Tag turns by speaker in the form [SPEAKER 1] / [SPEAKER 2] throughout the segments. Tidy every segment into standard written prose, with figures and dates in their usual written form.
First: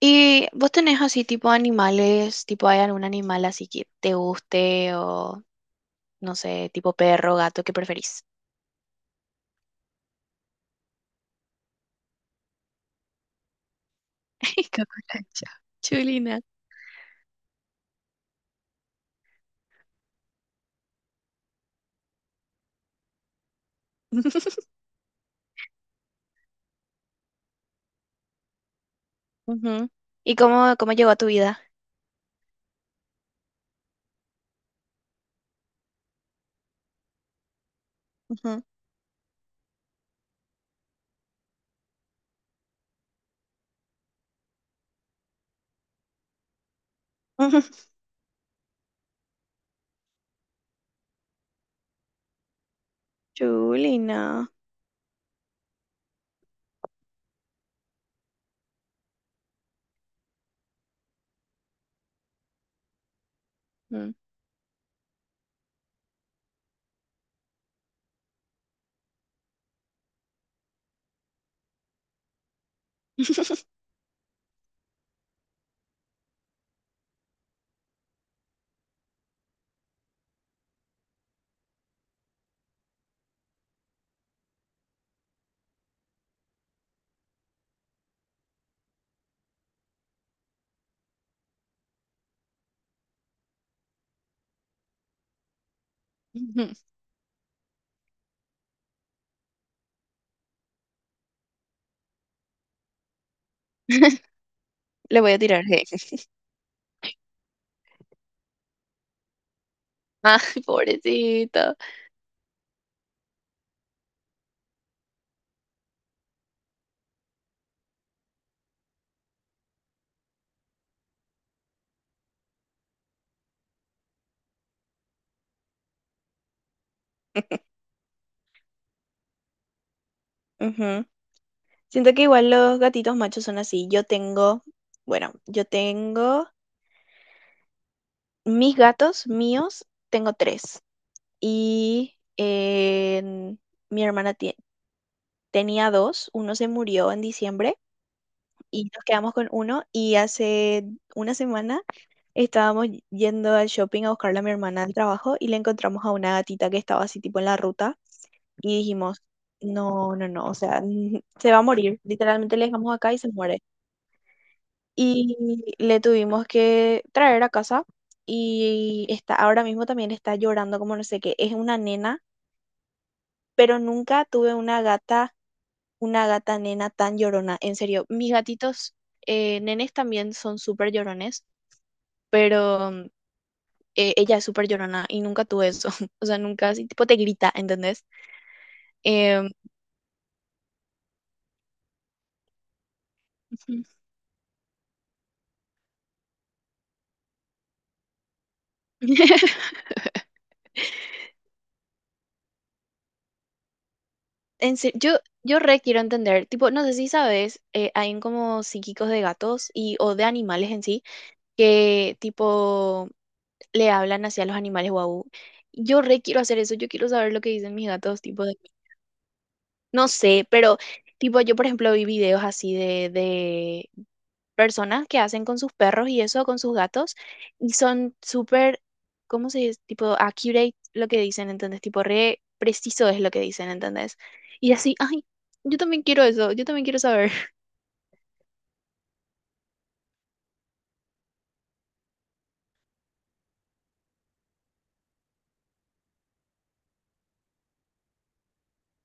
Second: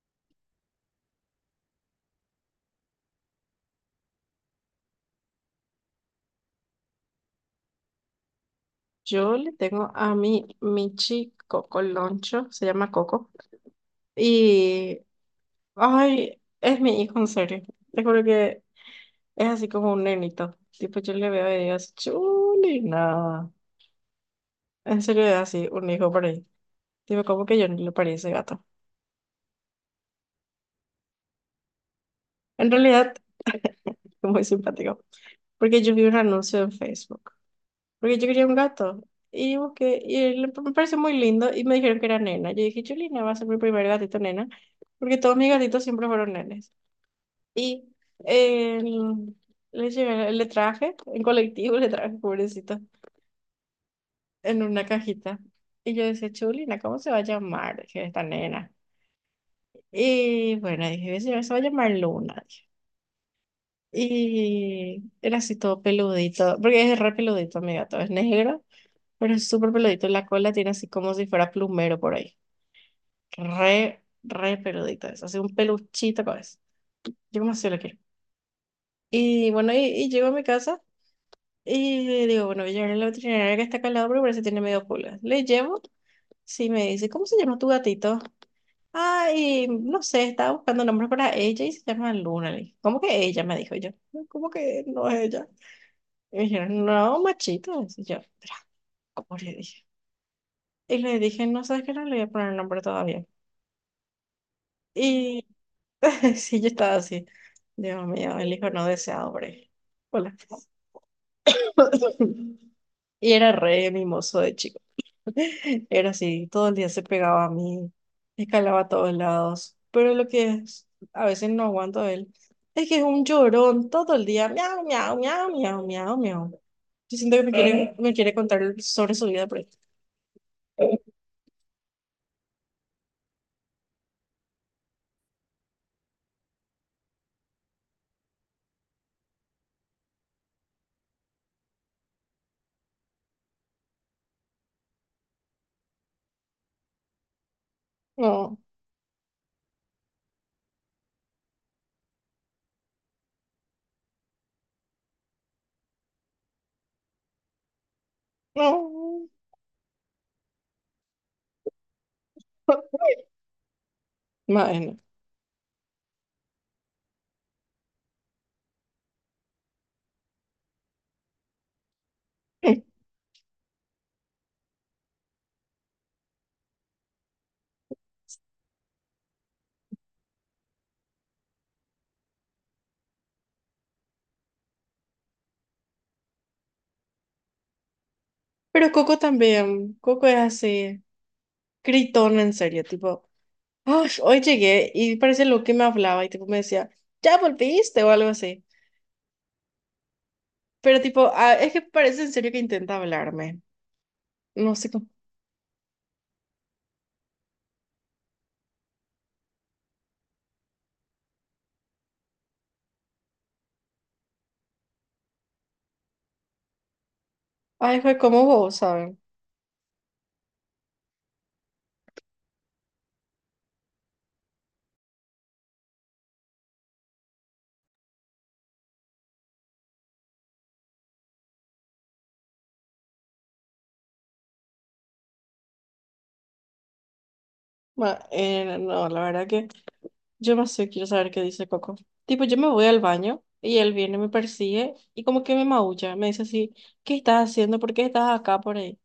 [SPEAKER 1] ¿Y vos tenés así tipo animales, tipo hay algún animal así que te guste o no sé, tipo perro, gato, ¿qué preferís?
[SPEAKER 2] Yo le tengo a mi Michi Coco Loncho, se llama Coco, y
[SPEAKER 1] Cucaracha. Chulina.
[SPEAKER 2] ay, es mi hijo en serio. Te juro que es así como un nenito. Tipo, yo le veo y digo, chulina. En serio es así, un hijo por ahí. Tipo, como que yo no le parí ese gato.
[SPEAKER 1] Ujú. ¿Y cómo llegó a tu vida?
[SPEAKER 2] En realidad, es muy simpático. Porque yo vi un anuncio en Facebook. Porque yo quería un
[SPEAKER 1] Ujú.
[SPEAKER 2] gato. Y busqué, y me pareció muy lindo. Y me dijeron que era nena. Yo dije, chulina, va a ser mi primer gatito nena. Porque todos mis gatitos siempre fueron nenes. Y eh, le llevé, le traje, en colectivo le traje, pobrecito,
[SPEAKER 1] Chulina.
[SPEAKER 2] en una cajita. Y yo decía, chulina, ¿cómo se va a llamar? Dije, esta nena. Y bueno, dije, se va a llamar Luna, dije.
[SPEAKER 1] Mm.
[SPEAKER 2] Y era así todo peludito, porque es re peludito, mi gato, es negro, pero es súper peludito. La cola tiene así como si fuera plumero por ahí. Re, re peludito eso, así un peluchito con eso. Yo como así lo quiero. Y bueno, y llego a mi casa. Y le digo, bueno, voy a llevarle a la veterinaria que está acá al lado porque parece que tiene medio pulga. Le llevo, sí, me dice, ¿cómo se llama tu gatito? Ay, no sé, estaba buscando nombres para ella y se llama Luna. Le dije, ¿cómo que ella? Me dijo yo. No, ¿cómo que no es ella? Y me
[SPEAKER 1] Ujú.
[SPEAKER 2] dijeron, no, machito. Y yo, "Pero, ¿cómo le dije? Y le dije, no, ¿sabes qué? No le voy a poner nombre todavía".
[SPEAKER 1] Le voy a
[SPEAKER 2] Y
[SPEAKER 1] tirar hate.
[SPEAKER 2] sí, yo estaba así. Dios mío, el hijo no deseado, hombre. Hola.
[SPEAKER 1] Ah, pobrecito.
[SPEAKER 2] Y era re mimoso de chico. Era así, todo el día se pegaba a mí, escalaba a todos lados. Pero lo que es, a veces no aguanto a él, es que es un llorón todo el día, miau, miau, miau, miau, miau, miau. Yo siento que me quiere contar sobre su vida, pero
[SPEAKER 1] Ujú. Siento que igual los gatitos machos son así. Yo tengo mis gatos míos, tengo 3. y en- mi hermana tie- tenía dos, uno se murió en diciembre
[SPEAKER 2] no,
[SPEAKER 1] y nos quedamos con uno y hace una semana estábamos yendo al shopping a buscarle a mi hermana al trabajo y le encontramos a una gatita que estaba así tipo en la ruta y dijimos,
[SPEAKER 2] no.
[SPEAKER 1] no, no, no, o sea, se va a morir, literalmente le dejamos acá y se muere.
[SPEAKER 2] Bueno.
[SPEAKER 1] Y le tuvimos que traer a casa y está, ahora mismo también está llorando como no sé qué, es una nena pero nunca tuve una gata nena tan llorona. En serio, mis gatitos nenes también son súper llorones, pero ella es súper llorona y nunca tuve eso. O sea, nunca así, tipo te grita, ¿entendés?
[SPEAKER 2] Pero Coco
[SPEAKER 1] Em,
[SPEAKER 2] también, Coco es así, gritón en serio, tipo,
[SPEAKER 1] Ujú.
[SPEAKER 2] "Ay, hoy llegué y parece lo que me hablaba y tipo me decía, ya volviste o algo así". Pero tipo, ah, es que parece en serio que intenta hablarme. No
[SPEAKER 1] en
[SPEAKER 2] sé
[SPEAKER 1] se-
[SPEAKER 2] cómo.
[SPEAKER 1] yo, yo re quiero entender, tipo, no sé si sabes, hay como psíquicos de gatos y o de animales en sí que tipo le hablan hacia los animales, guau. Yo re quiero hacer eso, yo quiero saber lo que dicen mis
[SPEAKER 2] Ay, fue
[SPEAKER 1] gatos, tipo,
[SPEAKER 2] como vos, ¿saben?
[SPEAKER 1] no sé, pero tipo yo por ejemplo vi videos así de personas que hacen con sus perros y eso, con sus gatos, y son súper, ¿cómo se dice? Tipo accurate lo que dicen, ¿entendés? Tipo re preciso es lo que dicen, ¿entendés? Y así, ay, yo también quiero eso, yo también quiero saber.
[SPEAKER 2] No, la verdad que yo más sé, quiero saber qué dice Coco. Tipo, yo me voy al baño y él viene, me persigue y como que me maulla. Me dice así, ¿qué estás haciendo? ¿Por qué estás acá por ahí?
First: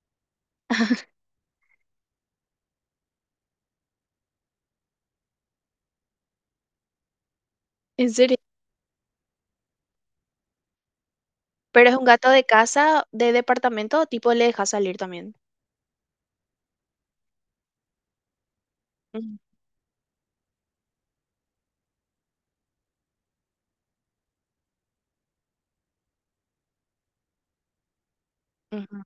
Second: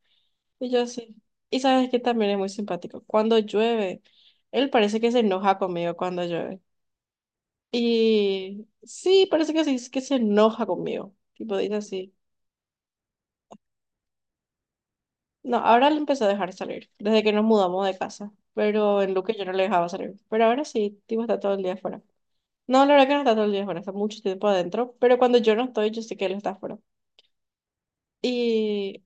[SPEAKER 2] Y yo así. Y sabes que también es muy simpático. Cuando llueve, él parece que se enoja conmigo cuando llueve.
[SPEAKER 1] En serio.
[SPEAKER 2] Y sí, parece que sí, es que se enoja conmigo. Tipo, dice
[SPEAKER 1] Pero es un
[SPEAKER 2] así.
[SPEAKER 1] gato de casa, de departamento, tipo le deja salir también.
[SPEAKER 2] No, ahora le empezó a dejar salir, desde que nos mudamos de casa. Pero en Luque
[SPEAKER 1] Ujú,
[SPEAKER 2] yo no le dejaba salir. Pero ahora sí, tipo está todo el día afuera. No, la verdad que no está todo el día afuera, está mucho tiempo adentro. Pero cuando yo no estoy, yo sé que él está afuera.
[SPEAKER 1] ujú.
[SPEAKER 2] Y,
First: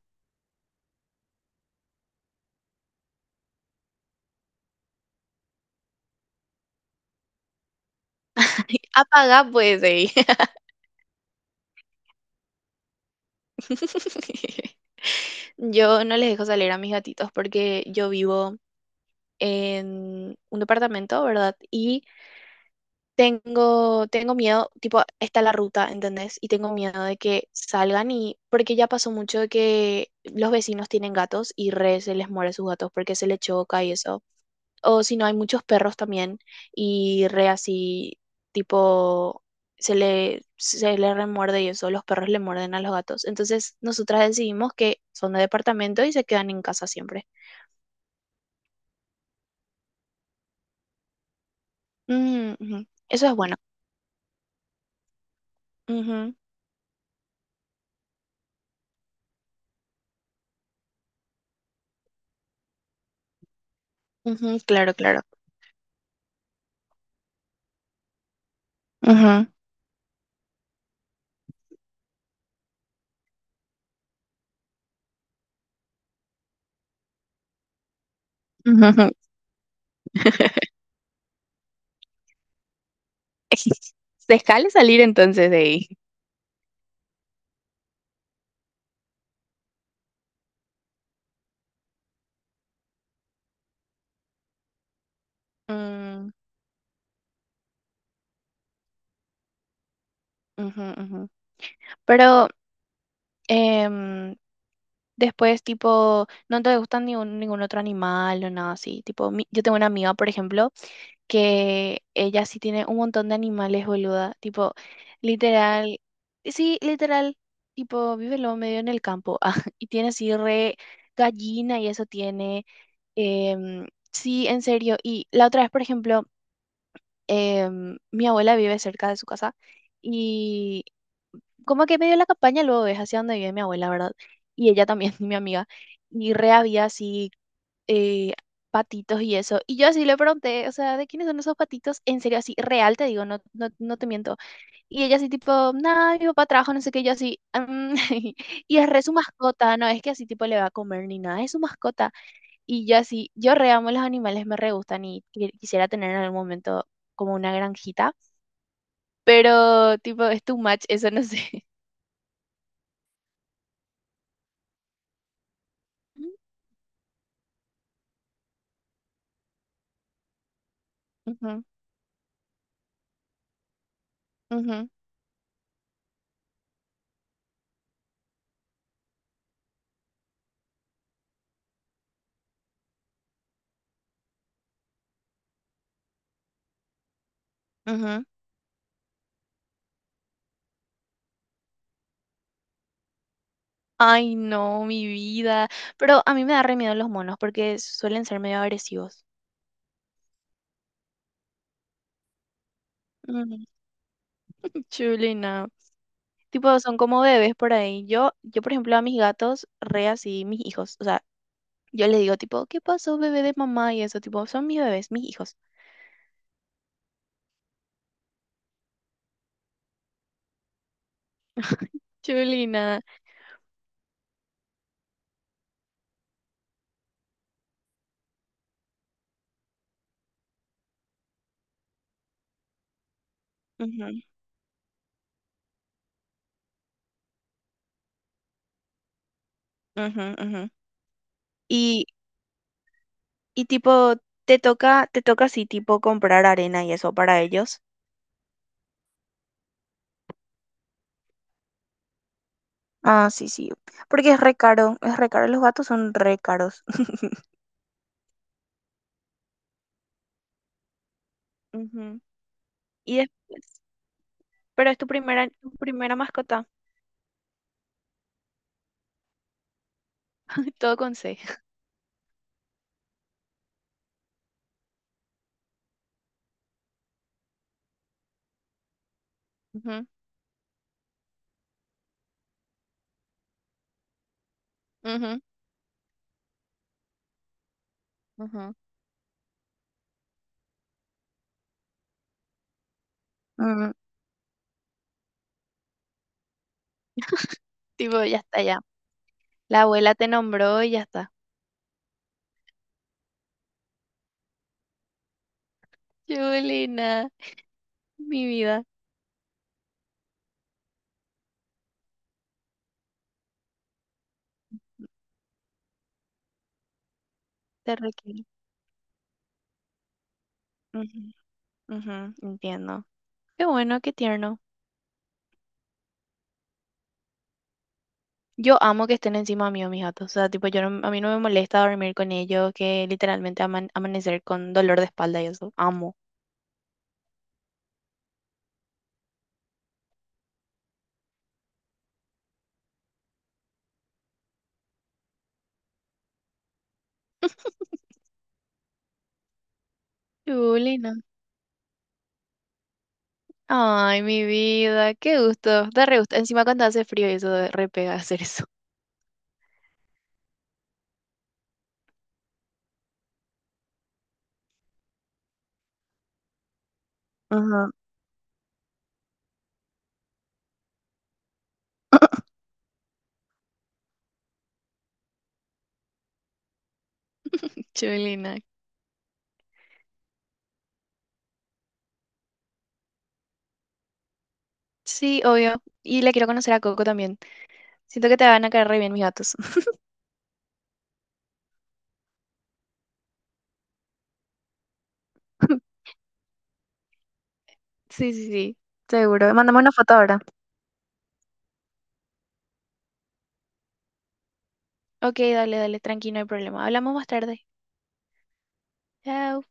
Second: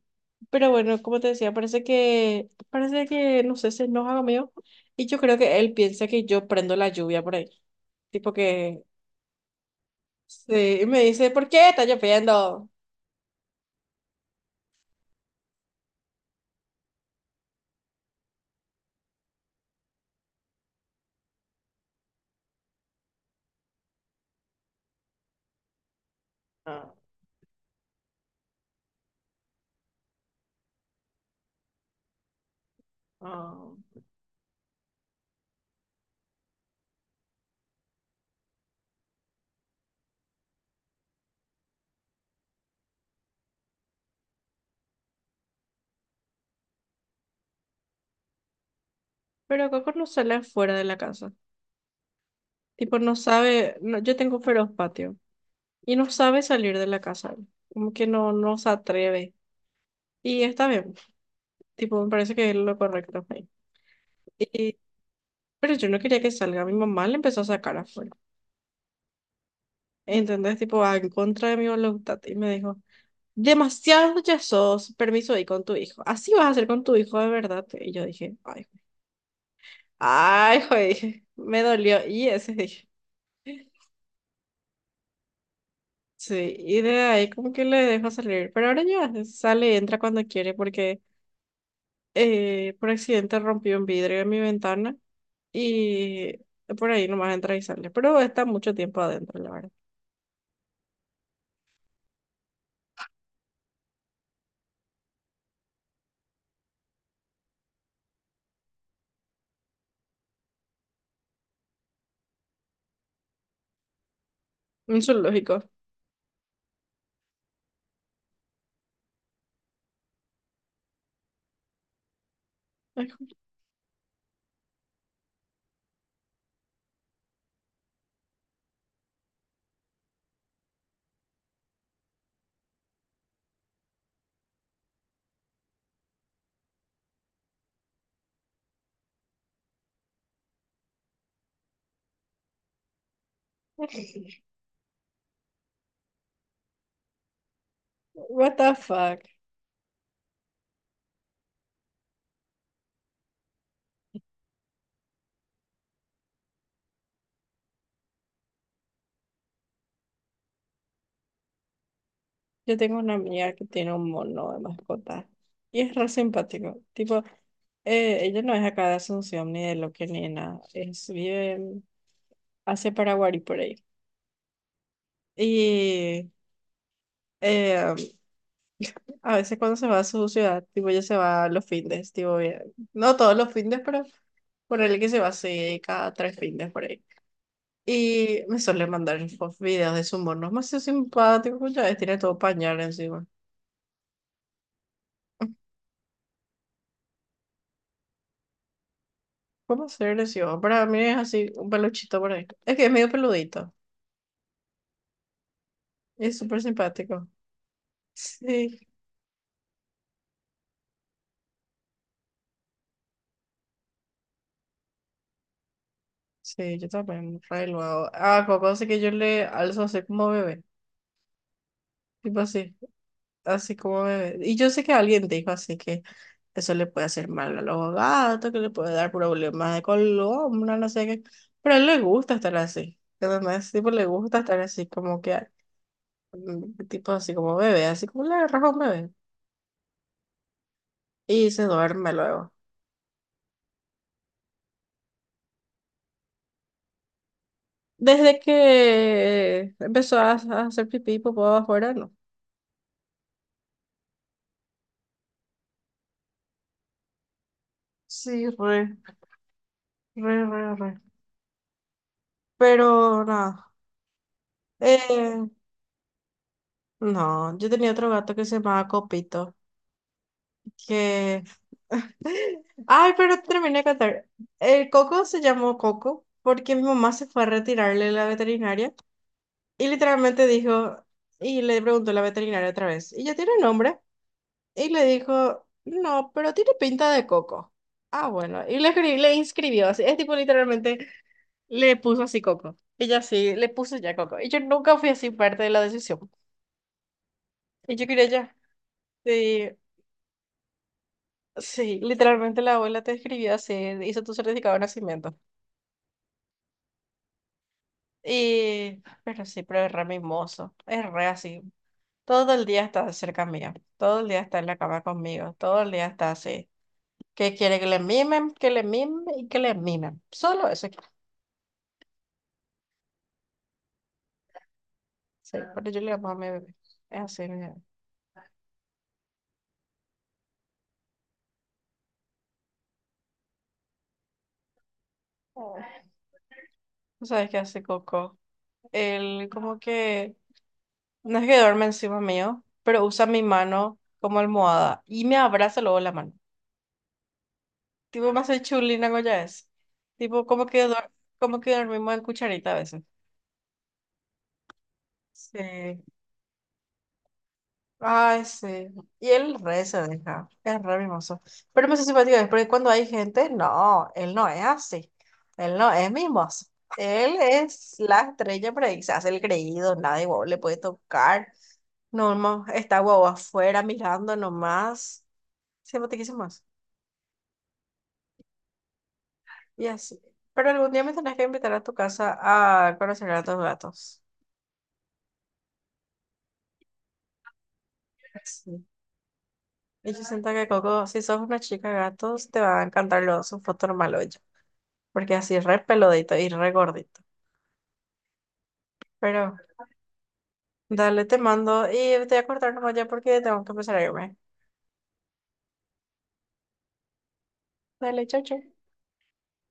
[SPEAKER 2] pero bueno, como te decía, parece que, no sé, se enoja conmigo. Y yo creo que él piensa que yo prendo la lluvia por ahí. Tipo que,
[SPEAKER 1] Apaga pues, ey.
[SPEAKER 2] sí, y me dice, ¿por qué está lloviendo?
[SPEAKER 1] Yo no les dejo salir a mis gatitos porque yo vivo en un departamento, ¿verdad? Y tengo miedo, tipo, está la ruta, ¿entendés? Y tengo
[SPEAKER 2] Ah,
[SPEAKER 1] miedo de que salgan y, porque ya pasó mucho de que los vecinos tienen gatos y re se les muere sus gatos porque se le
[SPEAKER 2] ah.
[SPEAKER 1] choca y eso. O si no, hay muchos perros también y re así, tipo, se le remuerde y eso, los perros le muerden a los gatos. Entonces, nosotras decidimos que son de departamento y se quedan en casa siempre.
[SPEAKER 2] Pero Coco no sale afuera de la casa.
[SPEAKER 1] Mm, ujú.
[SPEAKER 2] Tipo, no
[SPEAKER 1] Eso es bueno.
[SPEAKER 2] sabe, no, yo tengo un feroz patio, y no sabe salir de la casa, como que no, no se atreve. Y está bien, tipo, me parece que es lo correcto ahí.
[SPEAKER 1] Ujú,
[SPEAKER 2] Y,
[SPEAKER 1] claro, claro.
[SPEAKER 2] pero yo no quería que salga, mi mamá le empezó a sacar afuera.
[SPEAKER 1] Ujú,
[SPEAKER 2] ¿Entendés? Tipo, ah, en contra de mi voluntad. Y me dijo, demasiado ya sos, permiso ahí con tu hijo. Así vas a hacer con tu hijo de verdad. Y yo dije, "Ay, jue-
[SPEAKER 1] ujú, ujú.
[SPEAKER 2] ay, jue", dije, me dolió. Y ese dije.
[SPEAKER 1] Se jale salir entonces de ahí.
[SPEAKER 2] Sí, y de ahí como que le dejo salir, pero ahora ya sale, entra cuando quiere porque por accidente rompí un vidrio de mi ventana
[SPEAKER 1] Mm,
[SPEAKER 2] y por ahí nomás entra y sale. Pero está mucho tiempo adentro, la verdad.
[SPEAKER 1] ujú, ujú. Pero em, después, tipo, no te gustan ningún otro animal o nada así. Tipo, yo tengo una amiga, por ejemplo, que ella sí tiene un montón de animales, boluda. Tipo,
[SPEAKER 2] Un zoológico.
[SPEAKER 1] literal, sí, literal, tipo, vive lo medio en el campo. Ah, y tiene así re gallina y eso tiene.
[SPEAKER 2] Ay,
[SPEAKER 1] em, sí, en serio. Y la otra vez, por ejemplo, mi abuela vive cerca de su casa y como que medio la campaña luego es hacia donde vive mi abuela, ¿verdad? Y ella también, mi amiga. Y re había así eh, patitos y eso. Y yo así le pregunté, o sea, ¿de quiénes son esos patitos? En serio, así, real, te digo, no, no, no te miento. Y ella así tipo, nada, mi papá trabaja, no sé qué, y yo así, "Mm".
[SPEAKER 2] what the
[SPEAKER 1] Y es re su
[SPEAKER 2] fuck.
[SPEAKER 1] mascota, no es que así tipo le va a comer ni nada, es su mascota. Y yo así, yo re amo los animales, me re gustan y quisiera tener en algún momento como una granjita, pero tipo, es too much, eso no sé.
[SPEAKER 2] Yo tengo una amiga que tiene un mono de mascota y es re simpático. Tipo, ella no es acá de Asunción ni de Loque ni de nada. Es, vive en- hacia Paraguay por ahí.
[SPEAKER 1] Ujú,
[SPEAKER 2] Y eh, a veces cuando se va a su ciudad, tipo ella se va los fines, tipo bien. No todos los fines, pero ponerle que se va así cada tres fines por ahí.
[SPEAKER 1] ujú, ujú.
[SPEAKER 2] Y me suele mandar videos de su mono. Es más simpático, pues, ya ves, tiene todo pañal encima.
[SPEAKER 1] Ay, no, mi vida. Pero a mí me da re miedo los monos porque suelen ser medio agresivos.
[SPEAKER 2] ¿Cómo ser lesión? Para mí es así, un peluchito por ahí. Es que es medio
[SPEAKER 1] Mm,
[SPEAKER 2] peludito
[SPEAKER 1] chulina.
[SPEAKER 2] y es súper
[SPEAKER 1] Tipo, son como
[SPEAKER 2] simpático.
[SPEAKER 1] bebés por ahí. Yo, por
[SPEAKER 2] Sí,
[SPEAKER 1] ejemplo, a mis gatos, re así, mis hijos. O sea, yo les digo, tipo, ¿qué pasó, bebé de mamá? Y eso, tipo, son mis bebés, mis hijos.
[SPEAKER 2] sí, yo también, re luego. Ah, Coco, así que yo le alzo así como bebé. Tipo así,
[SPEAKER 1] Chulina.
[SPEAKER 2] así como bebé. Y yo sé que alguien dijo así que eso le puede hacer mal a los gatos, que le puede dar problemas de columna, no sé qué. Pero a él le gusta estar así. Además, tipo, le
[SPEAKER 1] Ujú,
[SPEAKER 2] gusta estar así como que, mm, tipo así como bebé, así como le agarras a un bebé.
[SPEAKER 1] ujú, ujú.
[SPEAKER 2] Y se
[SPEAKER 1] Y,
[SPEAKER 2] duerme luego.
[SPEAKER 1] y tipo, te toca así, tipo, comprar arena y eso para ellos.
[SPEAKER 2] Desde que empezó a hacer pipí y popó afuera, no.
[SPEAKER 1] Ah, sí, sí. Porque es re caro, es re caro. Los gatos son re caros.
[SPEAKER 2] Sí, re, re, re, re.
[SPEAKER 1] Ujú. Y
[SPEAKER 2] Pero nada.
[SPEAKER 1] después. Pero es tu
[SPEAKER 2] Eh,
[SPEAKER 1] tu primera mascota.
[SPEAKER 2] no, yo tenía otro gato que se llamaba Copito,
[SPEAKER 1] Todo con C.
[SPEAKER 2] que... Ay, pero terminé de contar. El Coco se llamó Coco porque mi mamá se fue a retirarle de la veterinaria y
[SPEAKER 1] Ujú,
[SPEAKER 2] literalmente dijo, y le preguntó la veterinaria otra vez, ¿y ya tiene nombre? Y le
[SPEAKER 1] ujú,
[SPEAKER 2] dijo, no, pero tiene pinta de Coco. Ah, bueno,
[SPEAKER 1] ujú.
[SPEAKER 2] y le, le inscribió así, es tipo literalmente le puso así Coco. Ella sí, le
[SPEAKER 1] Mm,
[SPEAKER 2] puso ya Coco. Y yo nunca fui así parte de la decisión. Y yo
[SPEAKER 1] tipo,
[SPEAKER 2] quería
[SPEAKER 1] ya
[SPEAKER 2] ya.
[SPEAKER 1] está, ya.
[SPEAKER 2] Sí,
[SPEAKER 1] La abuela te nombró y ya está.
[SPEAKER 2] sí, literalmente la abuela te escribió así, hizo tu certificado de nacimiento.
[SPEAKER 1] Julina, mi vida,
[SPEAKER 2] Y, pero sí, pero es re mimoso, es re así. Todo el día está cerca mía, todo el día está en la cama conmigo, todo el día está así. Que quiere
[SPEAKER 1] te requiero.
[SPEAKER 2] que le mimen y que le mimen. Solo eso quiere.
[SPEAKER 1] Ujú, ujú, entiendo. Qué bueno, qué tierno.
[SPEAKER 2] Sí, pero yo le amo a mi bebé. Es así, mi bebé.
[SPEAKER 1] Yo amo que estén encima mío mis gatos. O sea, tipo, yo no- a mí no me molesta dormir con ellos, que literalmente amanecer con dolor de espalda y eso. Amo.
[SPEAKER 2] ¿Tú sabes qué hace Coco? Él como que, no es que duerme encima mío, pero usa mi mano como almohada y me abraza luego la mano. Tipo, me hace chulina, ¿no? Ya es. Tipo, como que,
[SPEAKER 1] Julina.
[SPEAKER 2] como que dormimos en cucharita a veces.
[SPEAKER 1] Ay, mi vida, qué gusto.
[SPEAKER 2] Sí.
[SPEAKER 1] Da re gusto. Encima cuando hace frío y eso da re pega hacer
[SPEAKER 2] Ay,
[SPEAKER 1] eso.
[SPEAKER 2] sí. Y él re se deja. Es re mimoso. Pero me hace simpático es porque cuando hay gente, no, él no es así. Él no es mimoso. Él
[SPEAKER 1] Ajá.
[SPEAKER 2] es la estrella, pero ahí se hace el creído, nadie guau, le puede tocar. No, no, está guau afuera mirando nomás. Simpaticísimo más.
[SPEAKER 1] Chulina.
[SPEAKER 2] Y así. Pero algún día me tenés que invitar a tu casa a conocer a tus gatos.
[SPEAKER 1] Sí, obvio. Y le quiero conocer a Coco también. Siento que te van a
[SPEAKER 2] Sí.
[SPEAKER 1] caer re bien mis gatos.
[SPEAKER 2] Y yo siento que Coco, si sos una chica de gatos, te va a encantar los, su foto normal, porque así es re peludito y re gordito.
[SPEAKER 1] Sí, sí, sí, seguro.
[SPEAKER 2] Pero
[SPEAKER 1] Mándame una foto ahora.
[SPEAKER 2] dale, te mando y te voy a cortar nomás ya porque tengo que empezar a irme.
[SPEAKER 1] Ok, dale, dale, tranqui, no hay problema. Hablamos más tarde.
[SPEAKER 2] Dale, chau, chau.
[SPEAKER 1] Chao.